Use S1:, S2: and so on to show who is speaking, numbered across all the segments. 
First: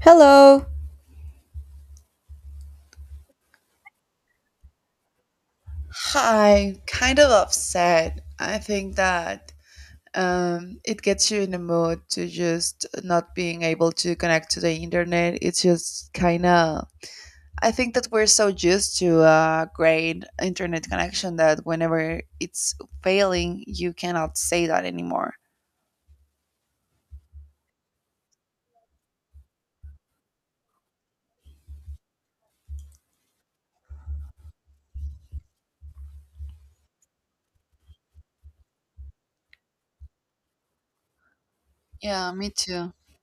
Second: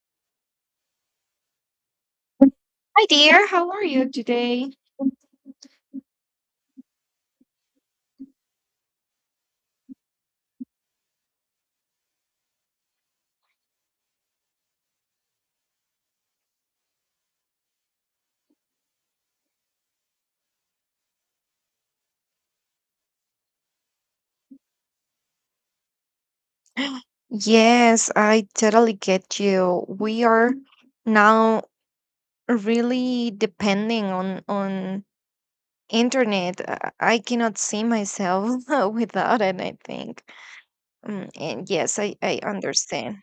S1: Hello.
S2: Hi dear, how are you today?
S1: Hi, kind of upset. I think that it gets you in the mood to just not being able to connect to the internet. It's just kind of. I think that we're so used to a great internet connection that whenever it's failing, you cannot say that anymore.
S2: Yes, I totally get you. We are now really depending on internet. I cannot see myself without it, I think. And yes, I
S1: Yeah,
S2: I
S1: me too.
S2: understand.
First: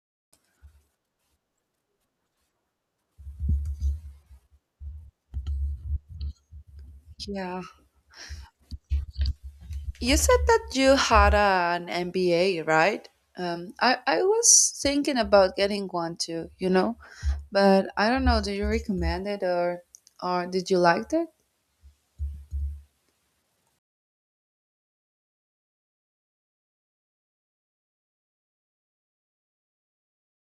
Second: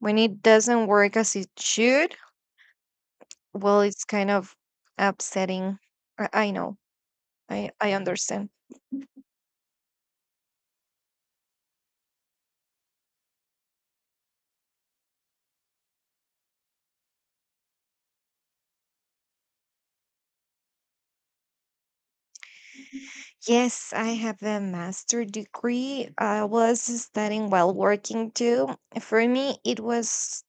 S2: When it doesn't work as it should, well, it's kind of upsetting. I know.
S1: Yeah.
S2: I understand.
S1: You said that you had an MBA, right? I was thinking about getting one too, you know? But I don't know, do you recommend it or did you like it?
S2: Yes, I have a master degree. I was studying while working too. For me, it was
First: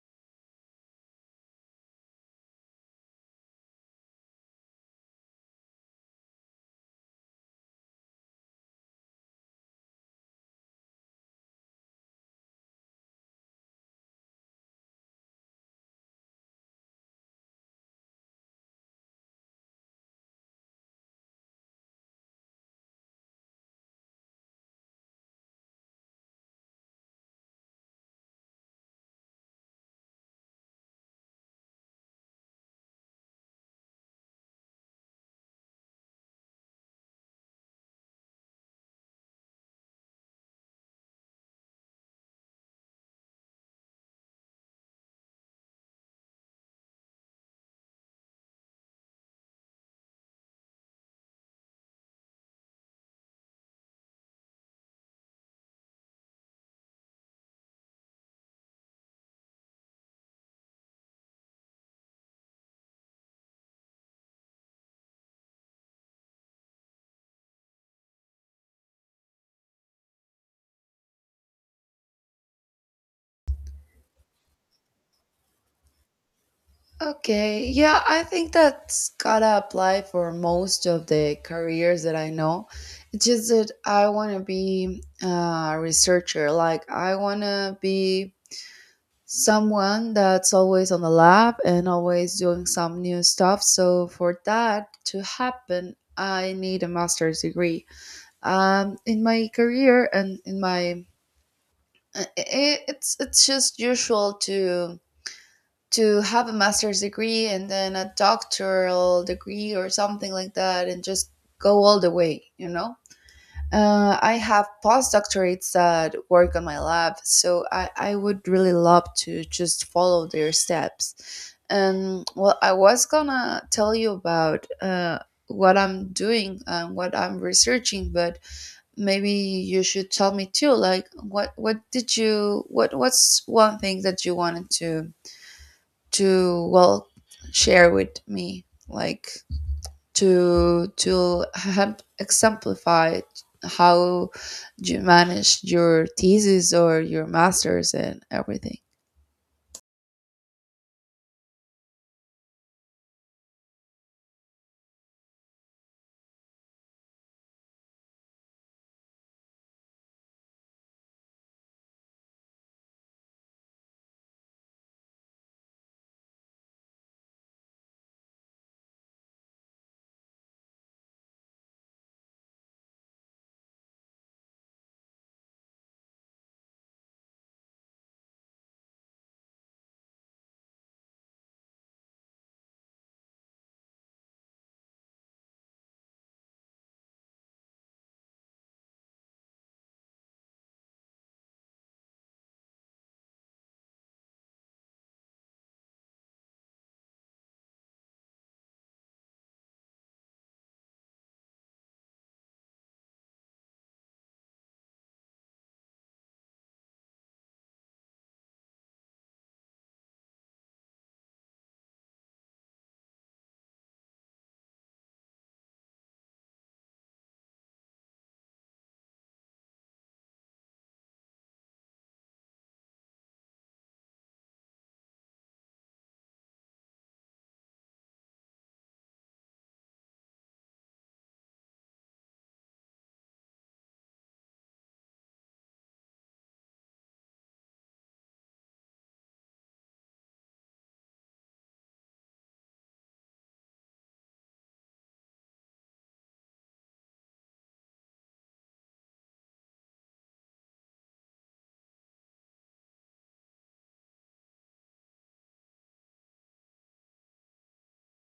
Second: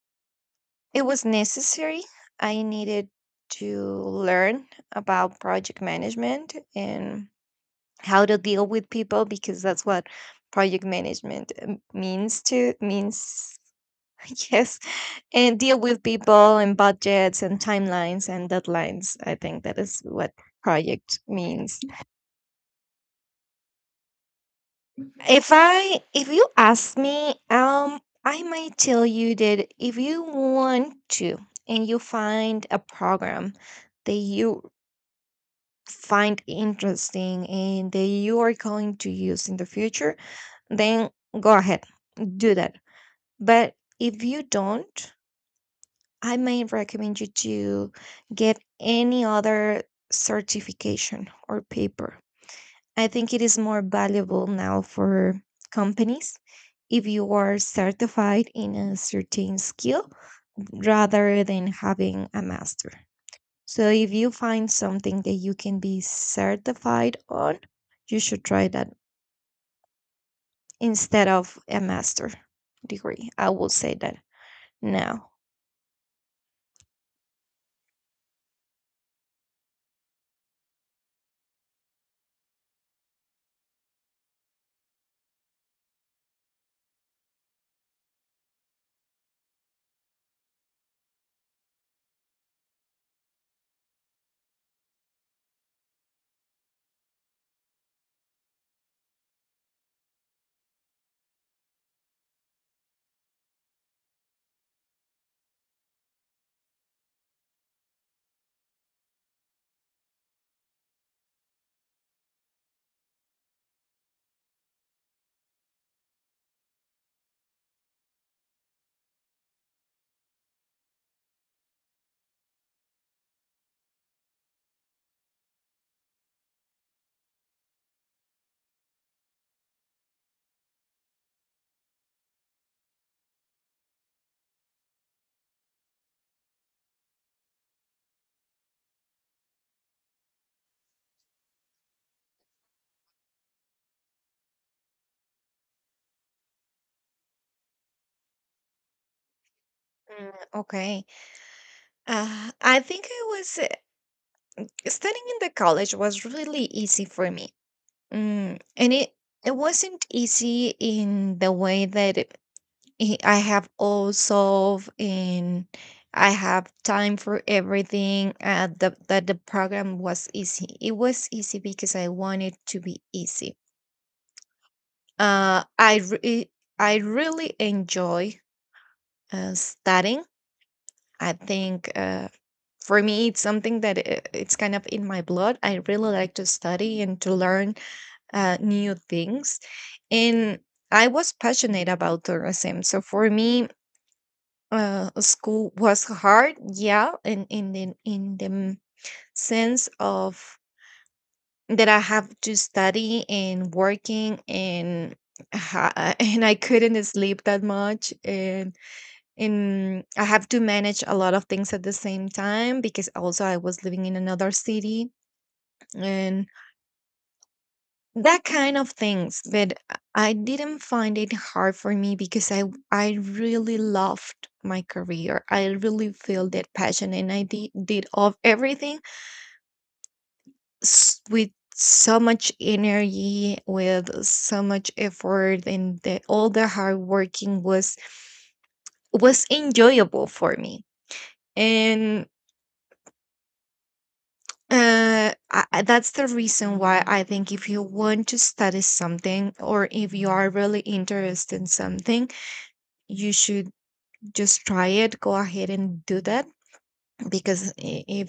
S2: it was necessary. I needed to learn about project management and how to deal with people, because that's what project management means yes, and deal with people and budgets and timelines and deadlines. I think that is what project means. If you ask me, I might tell you that if you want to, and you find a program that you find interesting and that you are going to use in the future, then go ahead, do that. But if you don't, I may recommend you to get any other certification or paper. I think it is more valuable now for companies if you are certified in a certain skill rather than having a master. So if you find something that you can be certified on, you should try that instead of a master degree. I will say that now.
S1: Okay, yeah, I think that's gotta apply for most of the careers that I know. It's just that I want to be a researcher. Like, I want to be someone that's always on the lab and always doing some new stuff. So, for that to happen, I need a master's degree. In my career and in my it's just usual to have a master's degree and then a doctoral degree or something like that, and just go all the way. I have postdoctorates that work on my lab, so I would really love to just follow their steps. And well, I was gonna tell you about what I'm doing and what I'm researching. But maybe you should tell me too, like what's one thing that you wanted to well, share with me, like to help exemplify how you managed your thesis or your masters and everything.
S2: Mm, okay. I think I was studying in the college was really easy for me. And it wasn't easy in the way that I have all solved and I have time for everything. That the program was easy. It was easy because I wanted to be easy. Uh, I re- I really enjoy studying. I think, for me, it's something that it's kind of in my blood. I really like to study and to learn new things. And I was passionate about tourism. So for me, school was hard, yeah, in the sense of that I have to study and working and and I couldn't sleep that much, and I have to manage a lot of things at the same time because also I was living in another city and that kind of things. But I didn't find it hard for me because I really loved my career. I really feel that passion, and I did of everything with so much energy, with so much effort, and all the hard working was enjoyable for me. And that's the reason why I think if you want to study something or if you are really interested in something, you should just try it. Go ahead and do that, because i- if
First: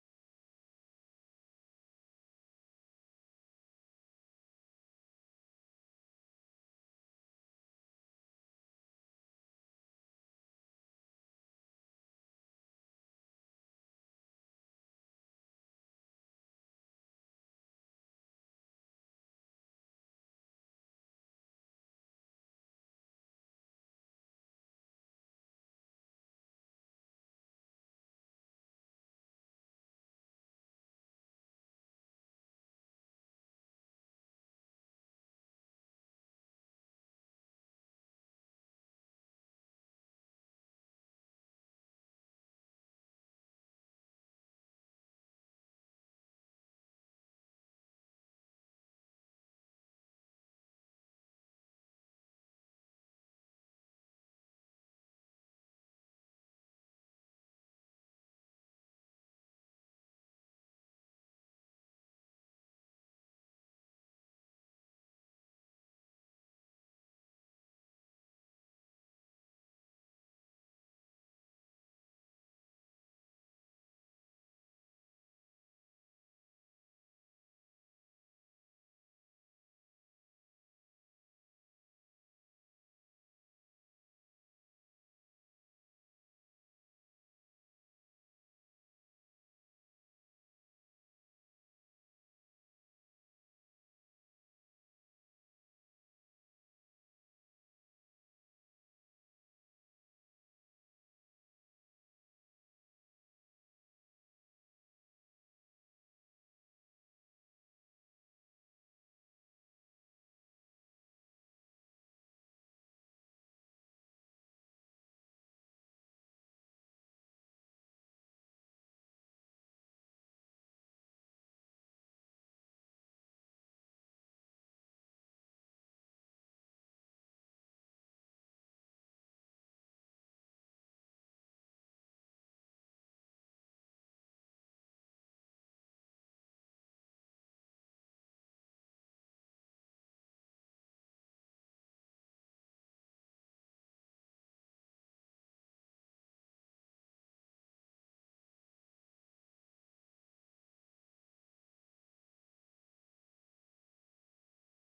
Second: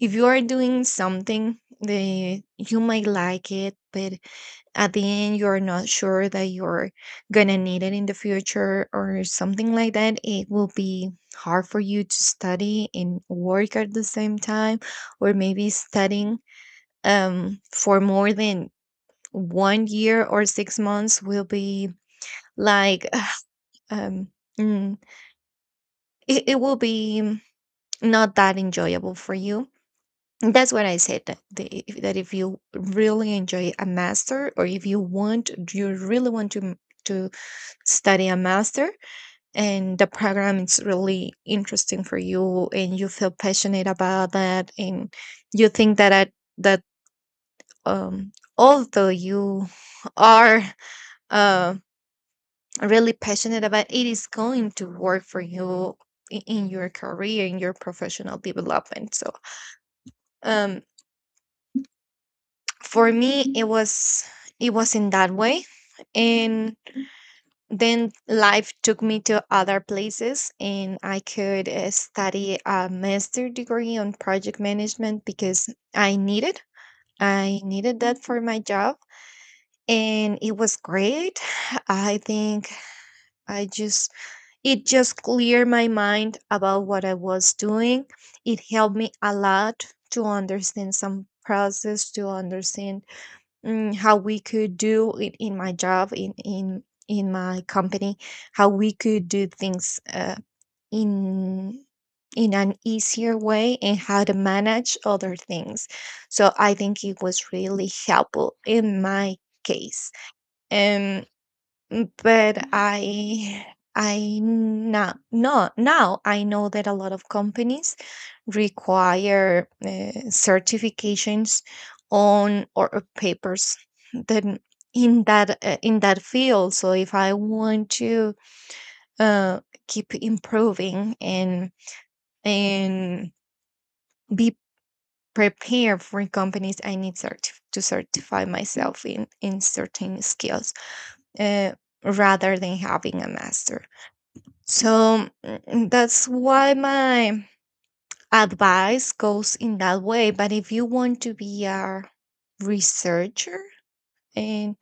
S2: if you are doing something the you might like it, but at the end you're not sure that you're gonna need it in the future or something like that, it will be hard for you to study and work at the same time. Or maybe studying for more than one year or 6 months will be like um mm, it will be not that enjoyable for you. And that's what I said, that if you really enjoy a master, or if you want, you really want to to study a master, and the program is really interesting for you and you feel passionate about that, and you think that um although you are uh, really passionate about, it is going to work for you in your career, in your professional development. So um, for me, it was in that way, and then life took me to other places, and I could study a master degree on project management because I needed I needed that for my job. And it was great. I think I just it just cleared my mind about what I was doing. It helped me a lot to understand some process, to understand, how we could do it in my job, in my company, how we could do things in in an easier way, and how to manage other things. So I think it was really helpful in my case. But I now, no, now I know that a lot of companies require certifications on, or papers, then in that field. So if I want to uh, keep improving and be prepared for companies, I need to certify myself in certain skills, uh, rather than having a master. So that's why my advice goes in that way. But if you want to be a researcher, and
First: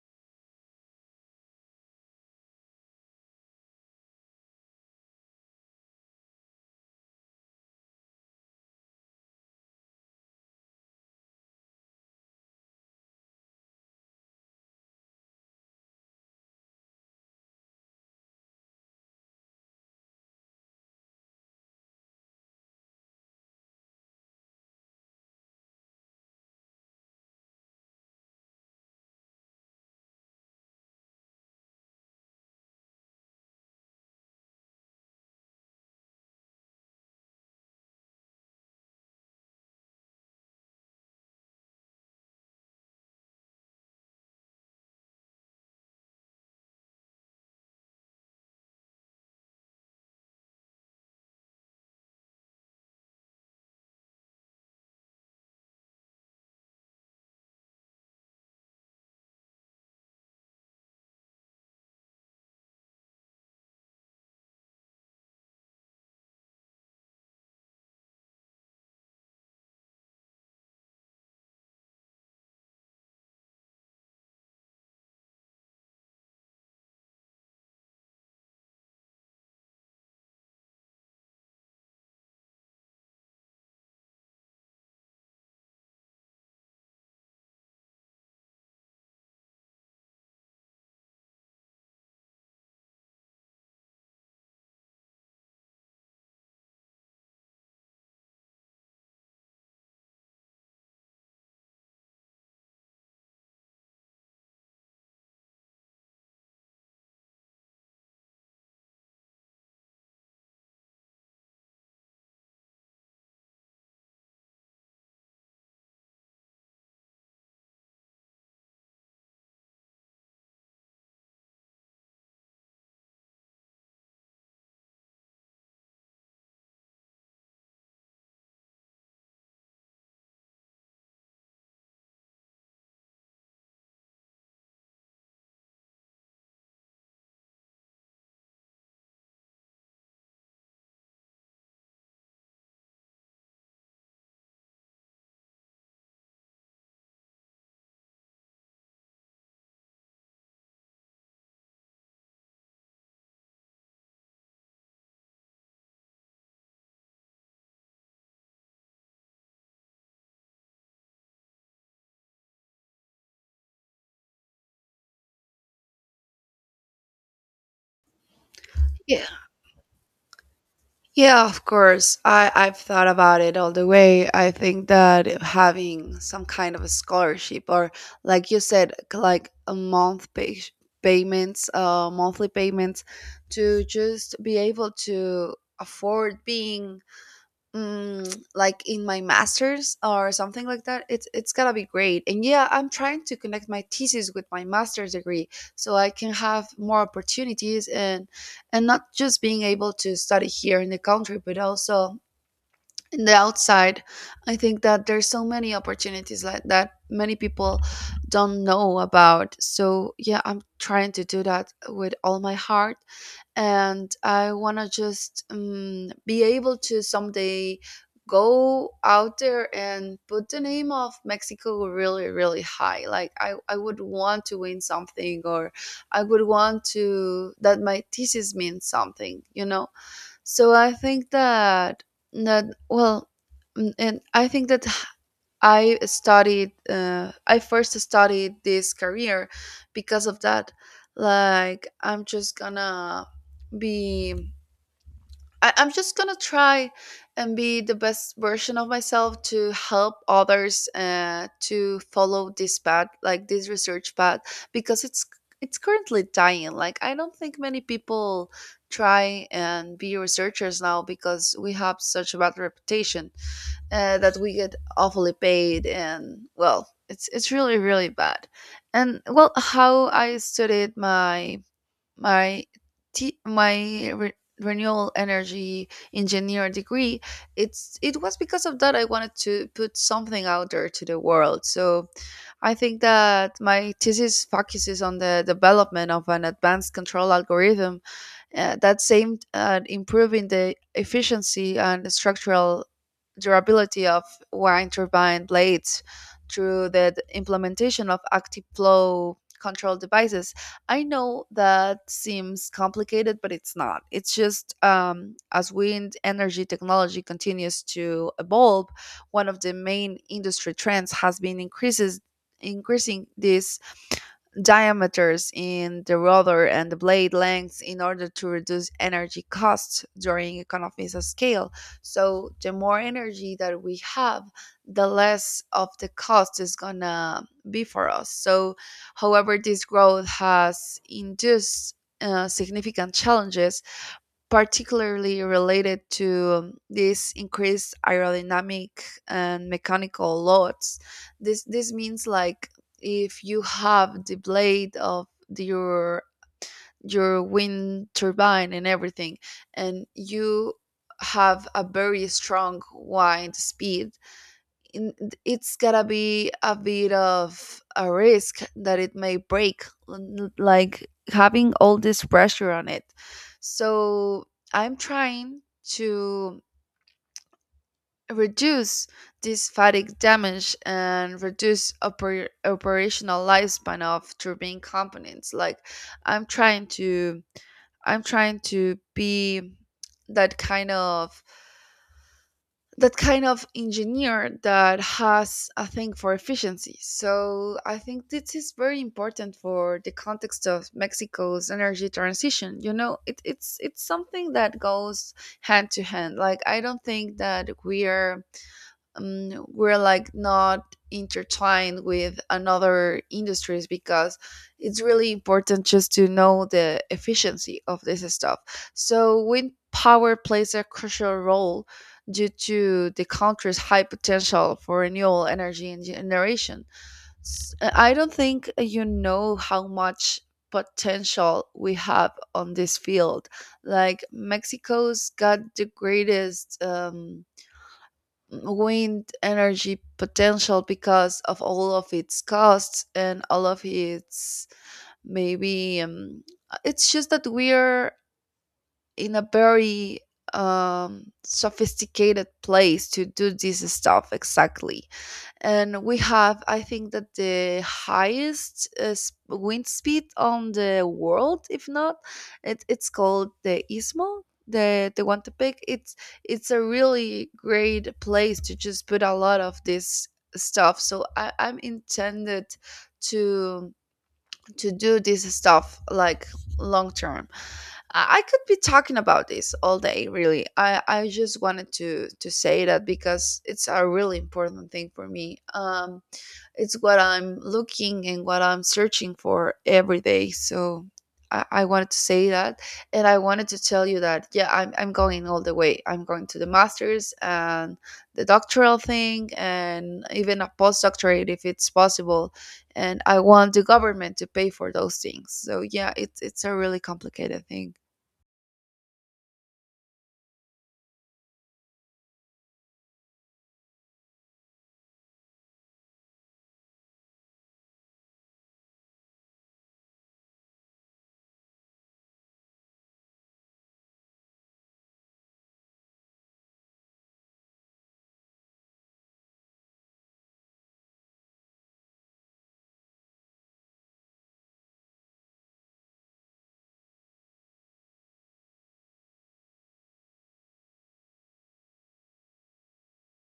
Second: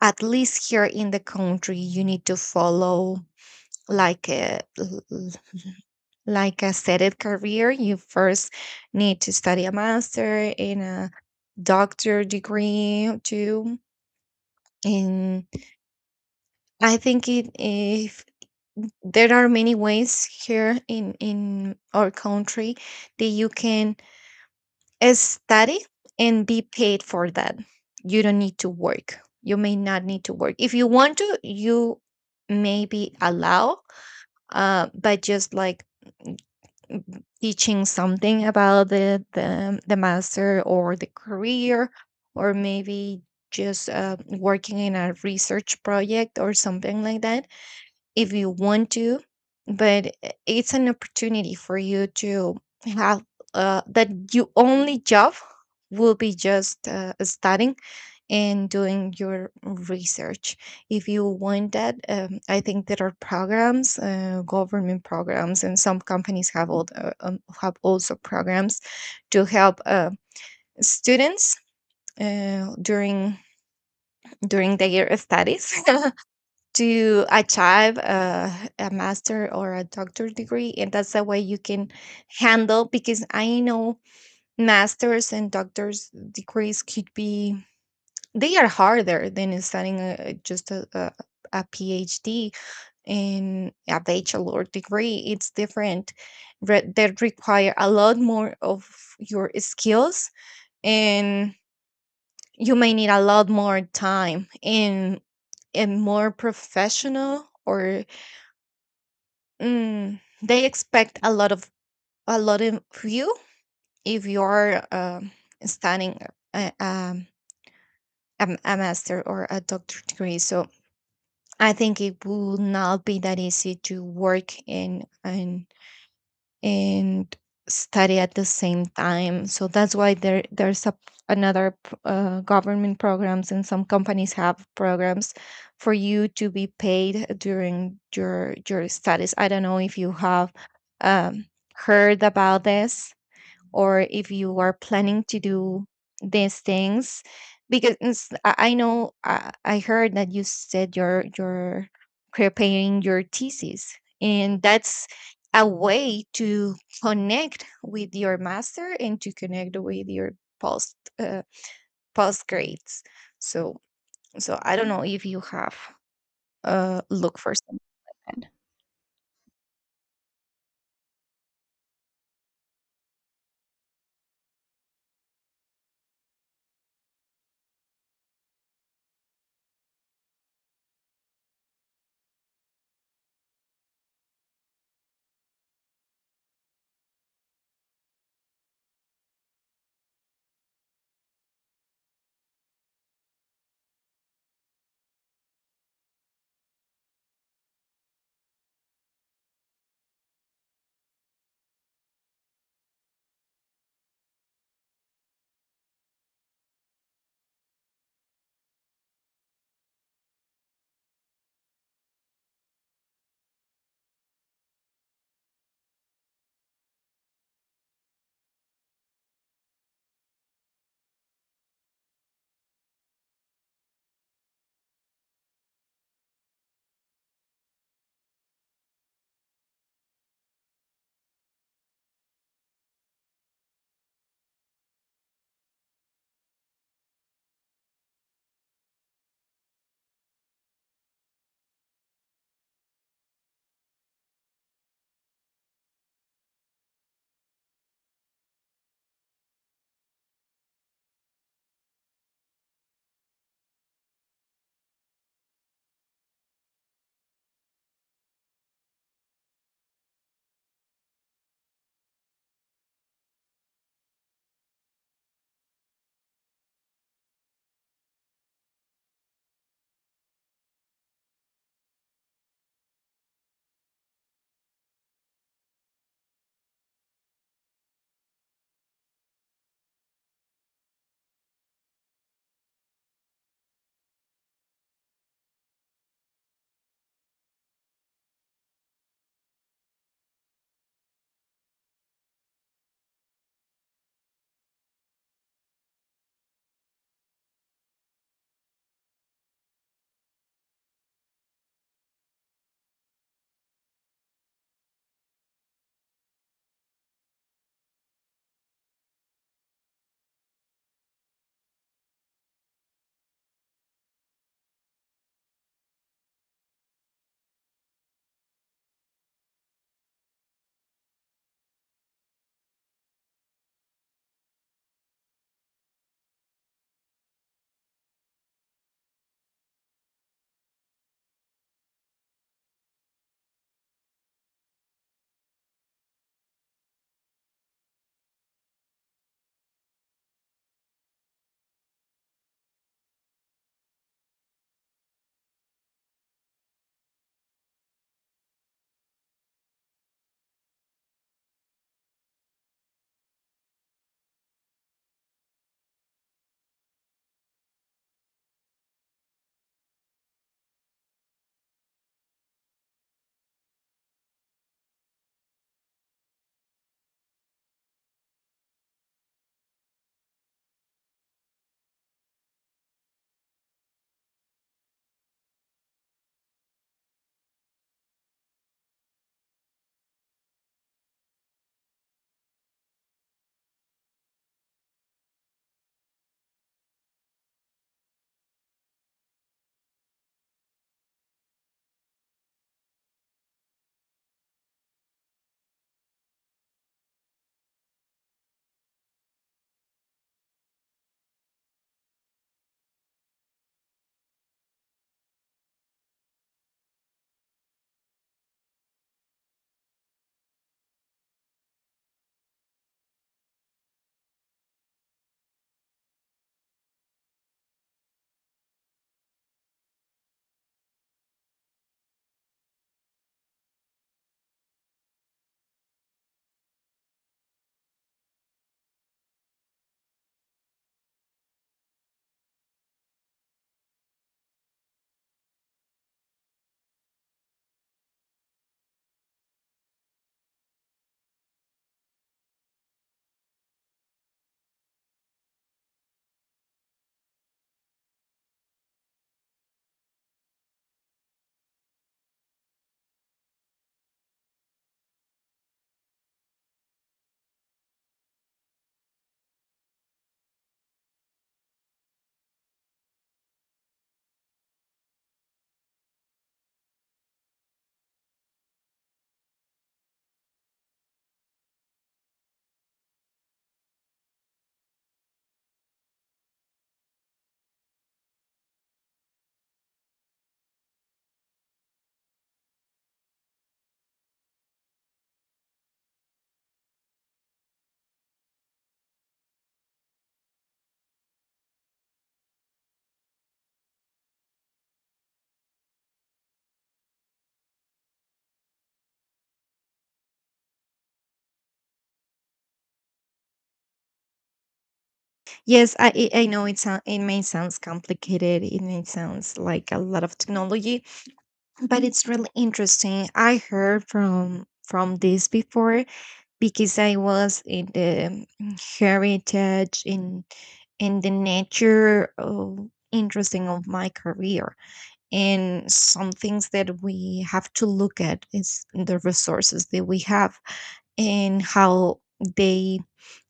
S2: at least here in the country, you need to follow like a l- l- like a set career. You first need to study a master and a doctor degree too. And I think it if there are many ways here in our country that you can study and be paid for that. You don't need to work. You may not need to work. If you want to, you may be allow, but just like mm, mm, teaching something about the master or the career, or maybe just working in a research project or something like that, if you want to. But it's an opportunity for you to have, that your only job will be just studying and doing your research. If you want that, I think there are programs, government programs, and some companies have have also programs to help students uh, during during their studies to achieve a master or a doctor degree. And that's the way you can handle, because I know masters and doctors degrees could be, they are harder than studying just a PhD. And a bachelor degree, it's different, that require a lot more of your skills, and you may need a lot more time, and more professional. Or they expect a lot of you if you're studying a, um, a master or a doctorate degree. So I think it will not be that easy to work in and study at the same time. So that's why there's another government programs, and some companies have programs for you to be paid during your studies. I don't know if you have um, heard about this, or if you are planning to do these things. Because I know, I heard that you said you're preparing your thesis, and that's a way to connect with your master and to connect with your post uh, post grades. So so i don't know if you have look for something like that.
S1: Yeah, yeah, of course. I've thought about it all the way. I think that having some kind of a scholarship, or like you said, c- like a month pay- payments, monthly payments to just be able to afford being, like in my masters or something like that. It's gonna be great. And yeah, I'm trying to connect my thesis with my master's degree, so I can have more opportunities, and not just being able to study here in the country but also in the outside. I think that there's so many opportunities like that many people don't know about, so yeah, I'm trying to do that with all my heart. And I want to just be able to someday go out there and put the name of Mexico really, really high. Like I would want to win something, or I would want to that my thesis means something, you know? So I think that, and I think that I studied. I first studied this career because of that. Like I'm just gonna be. I'm just gonna try and be the best version of myself to help others to follow this path, like this research path, because it's currently dying. Like I don't think many people try and be researchers now because we have such a bad reputation, that we get awfully paid, and well, it's really, really bad. And well, how I studied my my renewable energy engineer degree, it was because of that. I wanted to put something out there to the world, so I think that my thesis focuses on the development of an advanced control algorithm, that's aimed at improving the efficiency and structural durability of wind turbine blades through the implementation of active flow control devices. I know that seems complicated, but it's not. It's just as wind energy technology continues to evolve, one of the main industry trends has been increases increasing this diameters in the rotor and the blade lengths in order to reduce energy costs during economies of scale. So the more energy that we have, the less of the cost is gonna be for us. So, however, this growth has induced significant challenges, particularly related to these increased aerodynamic and mechanical loads. This means, like, if you have the blade of your wind turbine and everything, and you have a very strong wind speed in, it's gotta be a bit of a risk that it may break, like having all this pressure on it. So I'm trying to reduce this fatigue damage and reduce operational lifespan of turbine components. Like I'm trying to, I'm trying to be that kind of that kind of engineer that has a thing for efficiency. So I think this is very important for the context of Mexico's energy transition. You know, it's something that goes hand to hand. Like I don't think that we're like not intertwined with another industries, because it's really important just to know the efficiency of this stuff. So wind power plays a crucial role due to the country's high potential for renewable energy and generation. I don't think you know how much potential we have on this field. Like Mexico's got the greatest wind energy potential because of all of its costs and all of its, maybe it's just that we're in a very sophisticated place to do this stuff, exactly. And we have, I think, that the highest wind speed on the world, if not. It's called the Istmo. The Tehuantepec, it's a really great place to just put a lot of this stuff. So I'm intended to to do this stuff like long term. I could be talking about this all day, really. I just wanted to say that because it's a really important thing for me. It's what I'm looking and what I'm searching for every day. So I wanted to say that, and I wanted to tell you that, yeah, I'm going all the way. I'm going to the masters and the doctoral thing, and even a postdoctorate if it's possible. And I want the government to pay for those things. So yeah, it's a really complicated thing.
S2: Yes, I know it may sounds complicated. It may sounds like a lot of technology, but it's really interesting. I heard from this before, because I was in the, heritage in the nature of interesting of my career, and some things that we have to look at is the resources that we have and how they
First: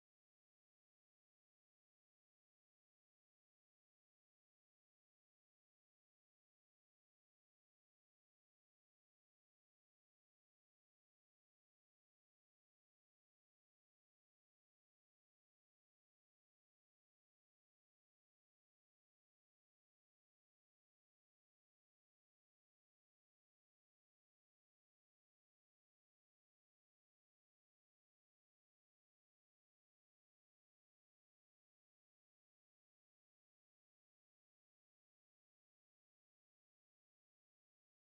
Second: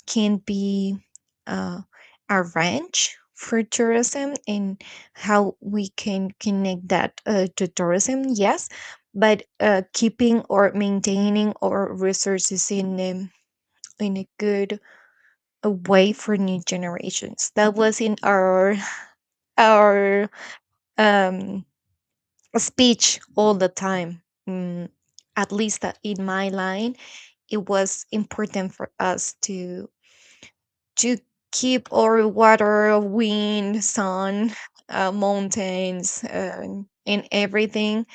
S2: can be uh, a ranch for tourism, and how we can connect that, to tourism, yes, but, keeping or maintaining our resources in, in a good, way for new generations. That was in our um, speech all the time. mm, at least that, in my line, it was important for us to keep our water, wind, sun, mountains, and everything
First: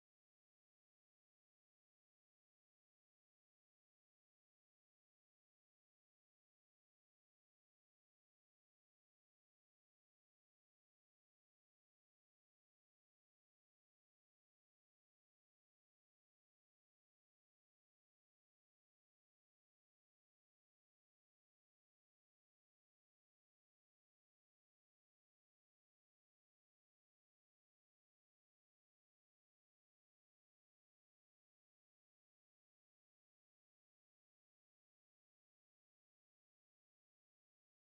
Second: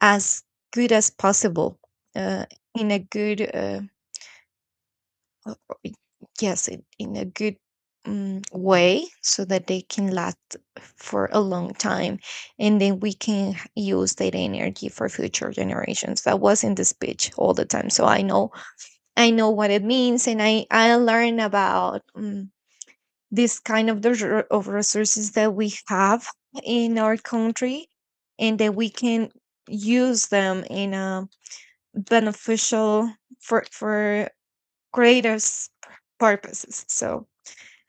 S2: as good as possible, uh, in a good, uh, yes, in a good way, so that they can last for a long time. And then we can use that energy for future generations. That was in the speech all the time. So I know what it means. And I learn about, this kind of of resources that we have in our country, and that we can use them in a beneficial for greater purposes. So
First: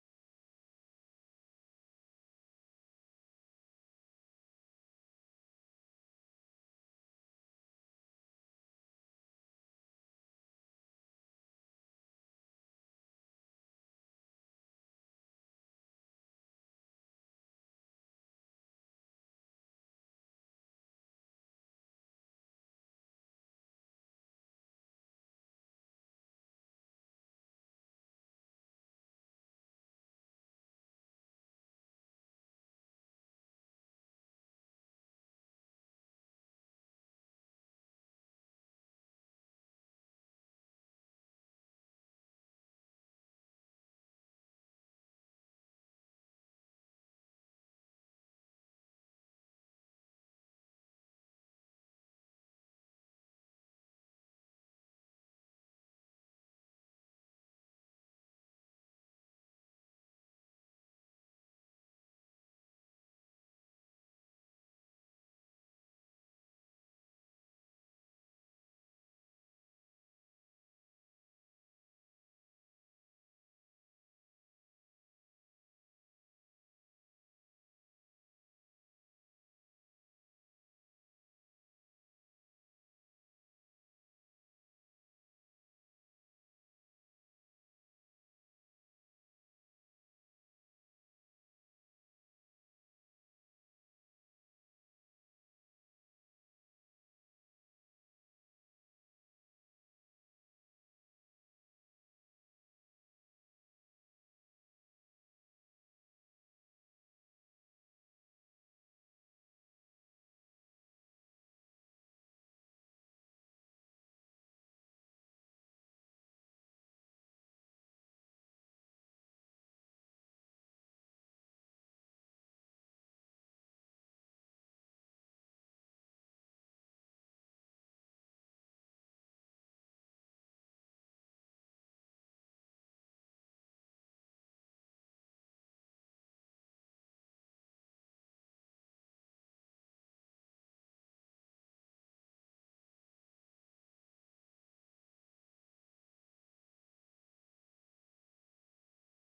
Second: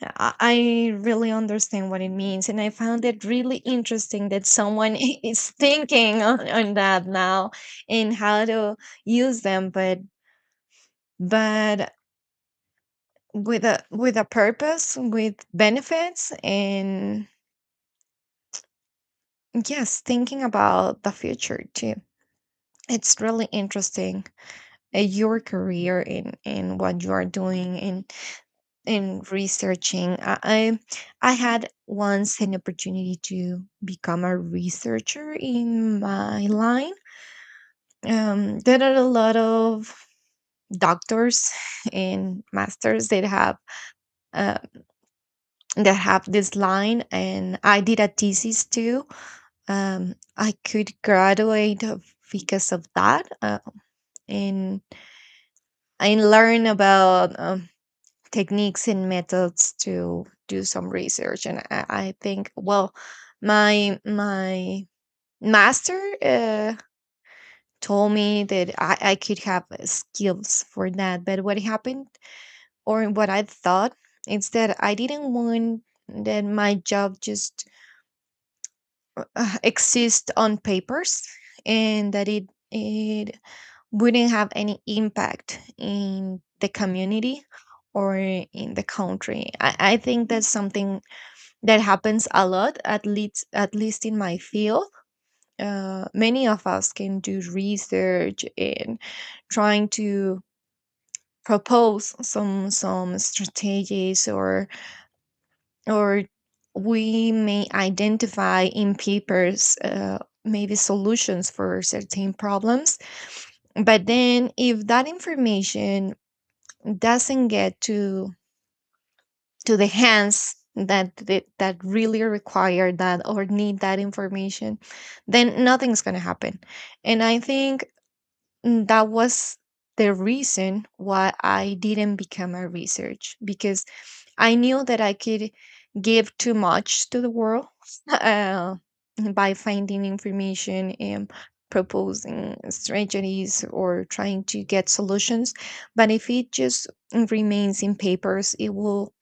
S2: I really understand what it means, and I found it really interesting that someone is thinking on, that now, and how to use them, but with a purpose, with benefits, and, yes, thinking about the future too. It's really interesting. Your career in what you are doing in researching. I had once an opportunity to become a researcher in my line. There are a lot of doctors and masters uh, that have this line, and I did a thesis too, I could graduate because of that. And and learn about, techniques and methods to do some research. And I think, well, my master told me that I could have skills for that. But what happened, or what I thought, is that I didn't want that my job just exist on papers, and that it wouldn't have any impact in the community or in the country. I think that's something that happens a lot, at least in my field. Many of us can do research and trying to propose some strategies, or we may identify in papers, maybe solutions for certain problems. But then, if that information doesn't get to the hands that really require that or need that information, then nothing's going to happen. And I think, that was the reason why I didn't become a research, because I knew that I could give too much to the world uh, by finding information and proposing strategies, or trying to get solutions. But if it just remains in papers, it will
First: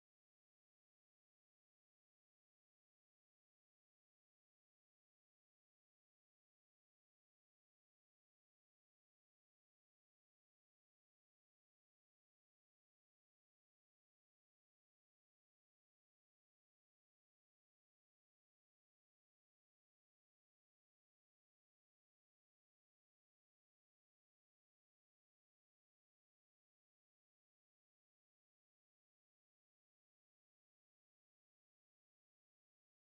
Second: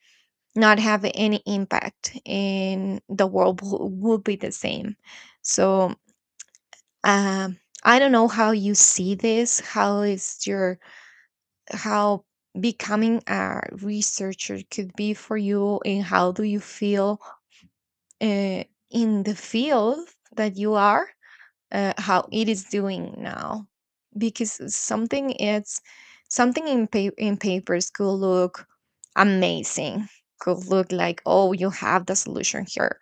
S2: not have any impact, and the world will, be the same. So, um I don't know how you see this, how is your how becoming a researcher could be for you, and how do you feel, uh, in the field that you are, how it is doing now. Because something in papers could look amazing, could look like, oh, you have the solution here,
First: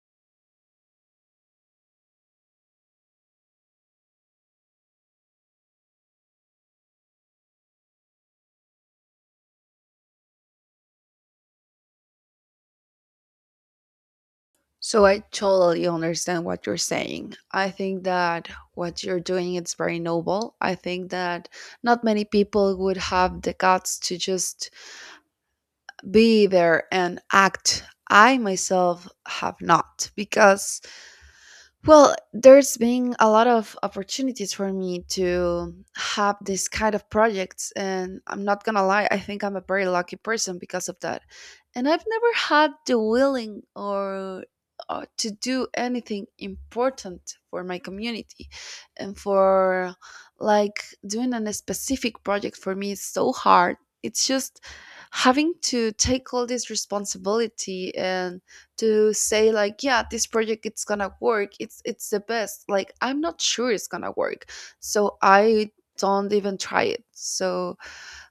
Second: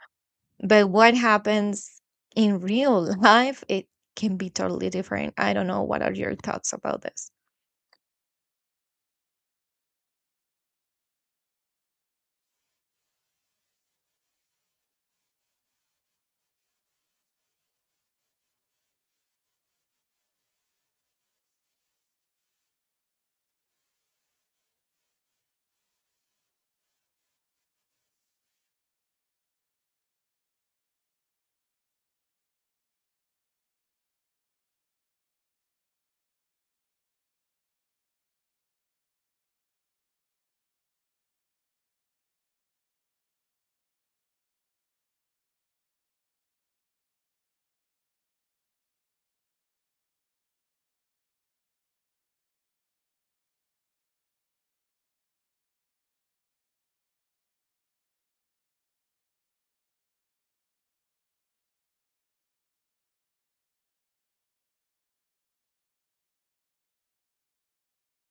S2: but what happens in real life, it can be totally different. I don't know. What are your thoughts about this?
S1: So I totally understand what you're saying. I think that what you're doing is very noble. I think that not many people would have the guts to just be there and act. I myself have not, because well, there's been a lot of opportunities for me to have this kind of projects, and I'm not gonna lie, I think I'm a very lucky person because of that. And I've never had the willing or to do anything important for my community. And for, like, doing a specific project for me is so hard. It's just having to take all this responsibility and to say like, yeah, this project, it's gonna work, it's the best. Like, I'm not sure it's gonna work, so I don't even try it. So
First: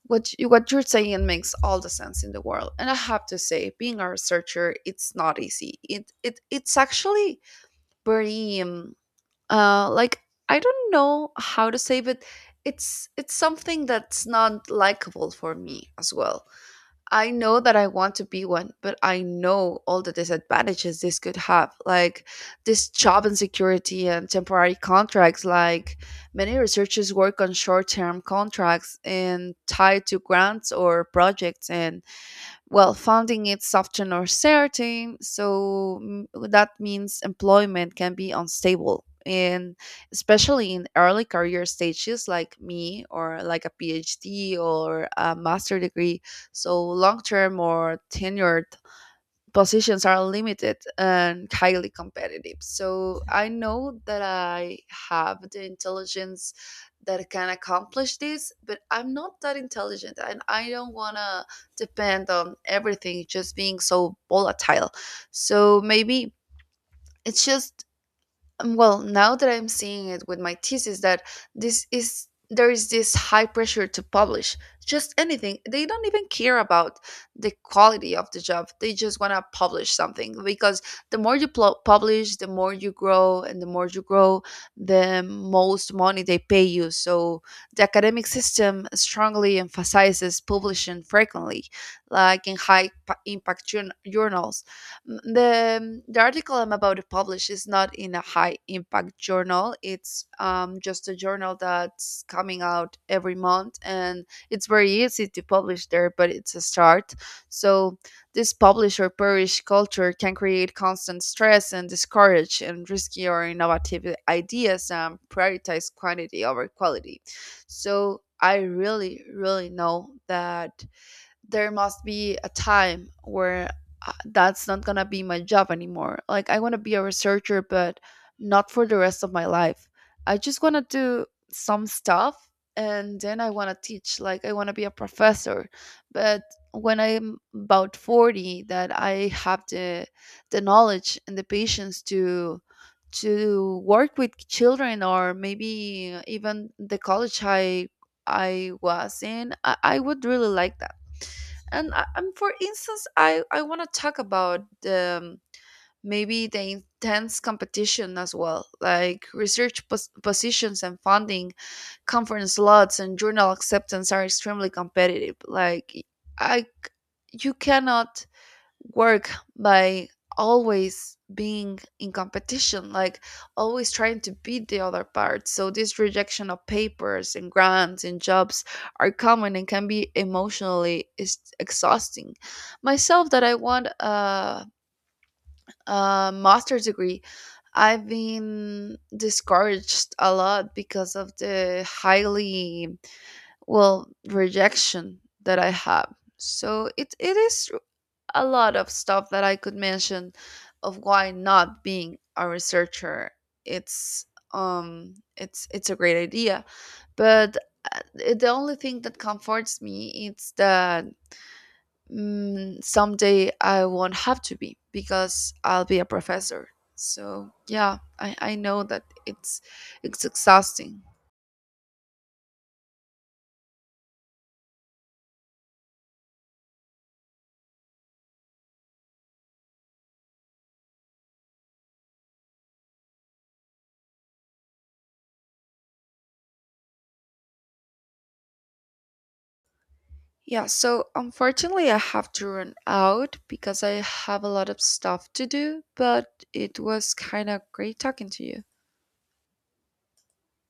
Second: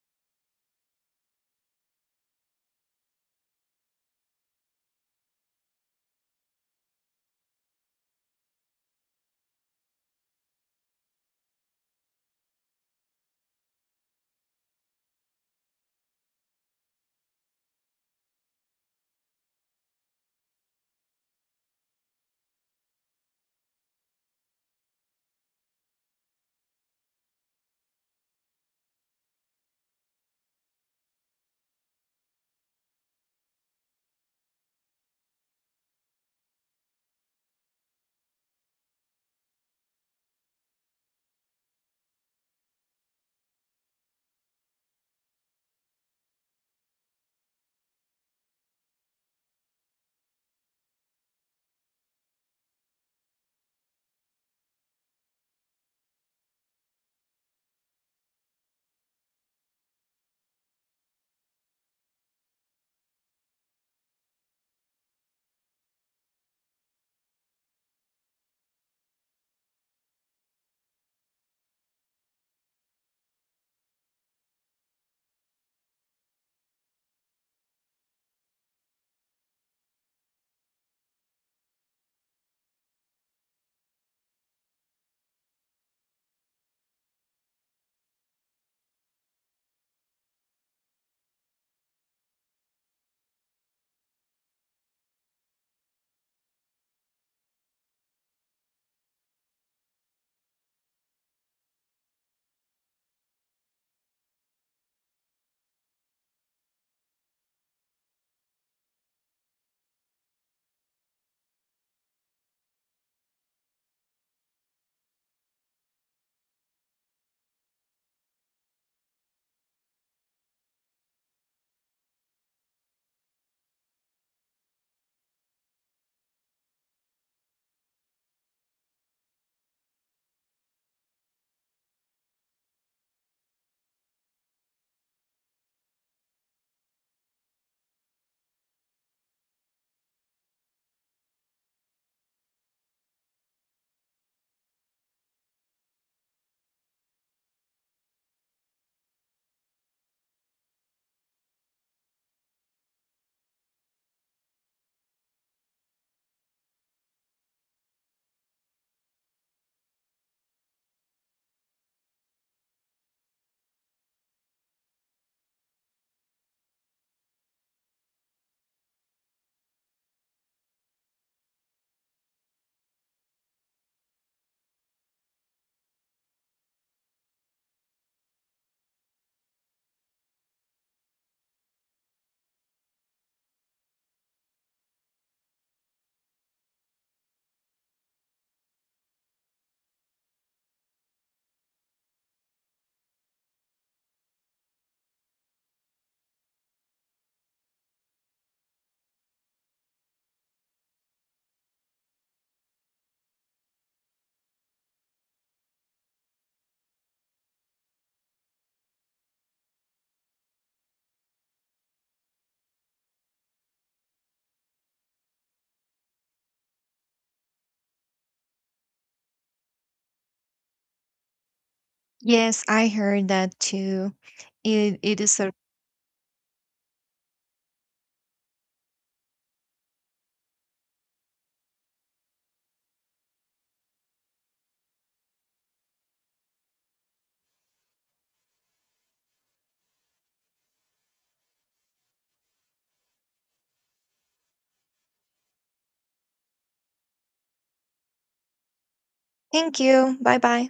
S1: what you're saying makes all the sense in the world. And I have to say being a researcher, it's not easy. It's actually very like, I don't know how to say, but it's something that's not likable for me as well. I know that I want to be one, but I know all the disadvantages this could have, like this job insecurity and temporary contracts. Like many researchers work on short term contracts and tied to grants or projects, and well, funding is often uncertain, so that means employment can be unstable, and especially in early career stages like me, or like a PhD or a master degree. So long-term or tenured positions are limited and highly competitive. So I know that I have the intelligence that can accomplish this, but I'm not that intelligent, and I don't want to depend on everything just being so volatile. So maybe it's just well, now that I'm seeing it with my thesis, that this is there is this high pressure to publish just anything. They don't even care about the quality of the job. They just want to publish something, because the more you publish, the more you grow, and the more you grow, the most money they pay you. So the academic system strongly emphasizes publishing frequently, like in high impact journals. The article I'm about to publish is not in a high impact journal. It's just a journal that's coming out every month, and it's very easy to publish there, but it's a start. So, this publish or perish culture can create constant stress and discourage and risky or innovative ideas and prioritize quantity over quality. So, I really, really know that there must be a time where that's not gonna be my job anymore. Like I want to be a researcher, but not for the rest of my life. I just want to do some stuff, and then I want to teach. Like, I want to be a professor, but when I'm about 40, that I have the knowledge and the patience to work with children, or maybe even the college I was in. I would really like that. And for instance, I want to talk about um, maybe the intense competition as well, like research positions and funding, conference slots, and journal acceptance are extremely competitive. Like i c- you cannot work by always being in competition, like always trying to beat the other part. So this rejection of papers and grants and jobs are common and can be emotionally is exhausting. Myself, that I want a master's degree, I've been discouraged a lot because of the highly, well, rejection that I have. So it is a lot of stuff that I could mention of why not being a researcher. It's um it's it's a great idea, but uh, the only thing that comforts me is that, someday I won't have to be because I'll be a professor. So yeah, I know that it's exhausting.
S2: Yes, I heard that too. It is a
S1: Yeah, so unfortunately, I have to run out because I have a lot of stuff to do, but it was kind of great talking to you.
S2: thank you. Bye bye.